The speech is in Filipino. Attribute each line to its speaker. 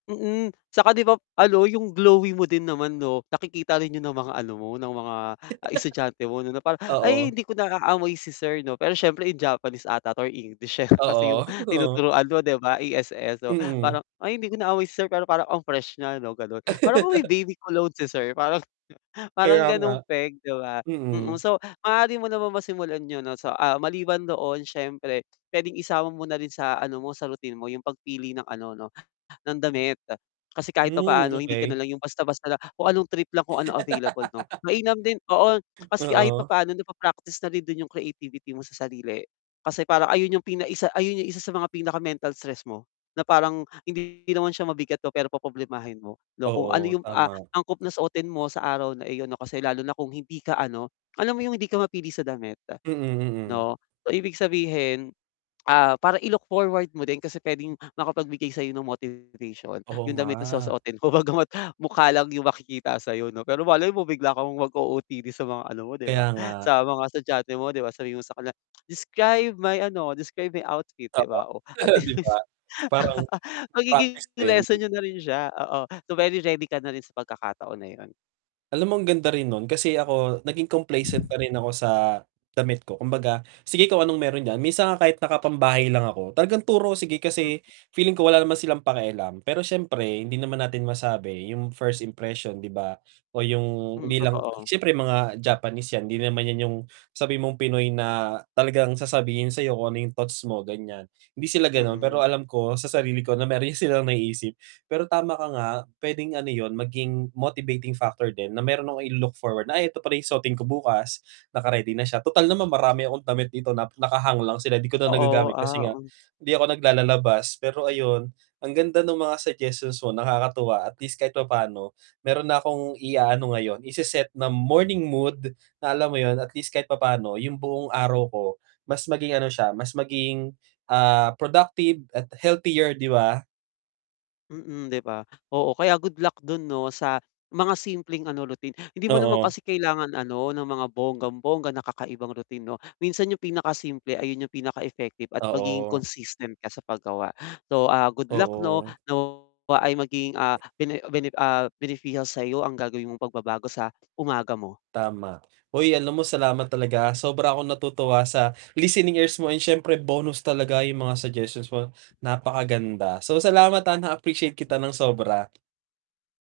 Speaker 1: Mm, tsaka 'di ba ano, yung glowy mo din naman 'no nakikita rin yun ng mga ano mo, ng mga estudyante mo 'no na parang, "Ay
Speaker 2: Oo.
Speaker 1: hindi ko naaamoy si sir 'no," pero syempre in Japanese 'ata 'to or English, eh, kasi yung
Speaker 2: Oo, oo.
Speaker 1: tinuturuan mo 'di ba ESL so
Speaker 2: Mm.
Speaker 1: parang, "Ay hindi ko na aamoy si Sir, pero parang ang fresh nya 'no," gano'n. "Parang amoy may baby cologne si Sir," parang parang
Speaker 2: Kaya nga.
Speaker 1: gano'ng peg 'di ba, mm.
Speaker 2: Mm.
Speaker 1: So, maaari mo namang masimulan yon 'no. So, ah, maliban doon siyempre puwedeng isama mo na rin sa ano mo, sa routine mo yung pagpili ng ano 'no ng damit. Kasi kahit
Speaker 2: Hmm,
Speaker 1: papaano hindi ka na
Speaker 2: okey.
Speaker 1: lang yung basta-basta na kung anong trip lang, kung ano available 'no. Mainam din oo, kasi kahit
Speaker 2: Oo.
Speaker 1: papaano napa-practice na rin dun yung creativity mo sa sarili kasi parang ayun yung pinaisa ayun yung isa sa mga pinaka-mental stress mo na parang hindi naman siya mabigat 'no, pero poproblemahin mo, 'no. Kung ano
Speaker 2: Oo,
Speaker 1: yung, ah,
Speaker 2: tama.
Speaker 1: angkop na suotin mo sa araw na iyon 'no kasi lalo na kung hindi ka ano, alam mo yung hindi ka mapili sa damit
Speaker 2: Mm, mm.
Speaker 1: 'no. Ibig sabihin, ah, para i-look forward mo din kasi puwedeng makapagbigay sa'yo nung motivation
Speaker 2: Oo
Speaker 1: yung damit na
Speaker 2: nga.
Speaker 1: susuotin mo. Bagama't mukha lang yung makikita sayo 'no, pero malay mo bigla kang mag-OOTD sa mga ano mo 'di
Speaker 2: Kaya
Speaker 1: ba,
Speaker 2: nga.
Speaker 1: sa mga studyante mo, 'di ba. Sabihin mo sa kanila, "Describe my ano, describe my outfit," 'di
Speaker 2: Oo,
Speaker 1: ba, oh, at
Speaker 2: 'di ba?
Speaker 1: least,
Speaker 2: Parang, practice
Speaker 1: magiging
Speaker 2: din.
Speaker 1: lesson niyo na rin siya, oo. So, very ready ka na rin sa pagkakataon na yun.
Speaker 2: Alam mong ganda rin nun kasi ako naging complacent na rin ako sa damit ko. Kumbaga, sige kung anong meron diyan. Minsan nga kahit nakapambahay lang ako talagang turo sige
Speaker 1: Mm.
Speaker 2: kasi feeling ko wala naman silang pakialam, pero syempre hindi naman natin masabi yung first impression 'di ba o yung
Speaker 1: Mm,
Speaker 2: hindi lang
Speaker 1: totoo.
Speaker 2: syempre mga Japanese yan 'di naman 'yan yung sabihin mong Pinoy na talagang sasabihin sa'yo kung ano yung thoughts mo, ganyan. Hindi sila ganun, pero
Speaker 1: Mm.
Speaker 2: alam ko sa sarili ko na meron silang naiisip, pero tama ka nga, puwedeng ano yun maging motivating factor din na meron akong ilu-look forward na, "Ay 'eto pala ung susuotin ko bukas, naka-ready na siya," tutal naman marami akong damit dito nap naka-hang lang sila 'di ko na
Speaker 1: Totoo,
Speaker 2: nagagamit kasi
Speaker 1: ah,
Speaker 2: nga
Speaker 1: mm.
Speaker 2: hindi ako naglalalabas. Pero ayun, ang ganda ng mga suggestions mo, nakakatuwa at least kahit papano meron na akong iaano ngayon, ise-set na morning mood na alam mo yun, at least kahit papa'no yung buong araw ko mas maging ano siya, mas maging, ah, productive at healthier 'di ba?
Speaker 1: Mm, 'di ba? Oo, kaya good luck dun 'no sa mga simpleng ano, routine. Hindi mo naman
Speaker 2: Oo.
Speaker 1: kasi kailangan ano, ng mga bonggang-bongga na kakaibang routine 'no. Minsan yung pinakasimple, ayun yung pinaka effective at magiging
Speaker 2: Oo.
Speaker 1: consistent ka sa paggawa. So, ah, good luck 'no,
Speaker 2: Oo.
Speaker 1: nawa ay maging, ah, bene bene ah, beneficial sa'yo ang gagawin mong pagbabago sa umaga mo.
Speaker 2: Tama. Hoy, alam mo salamat talaga. Sobra akong natutuwa sa listening ears mo and syempre bonus talaga yung mga suggestions mo, napakaganda. So, salamat ha na-appreciate kita ng sobra.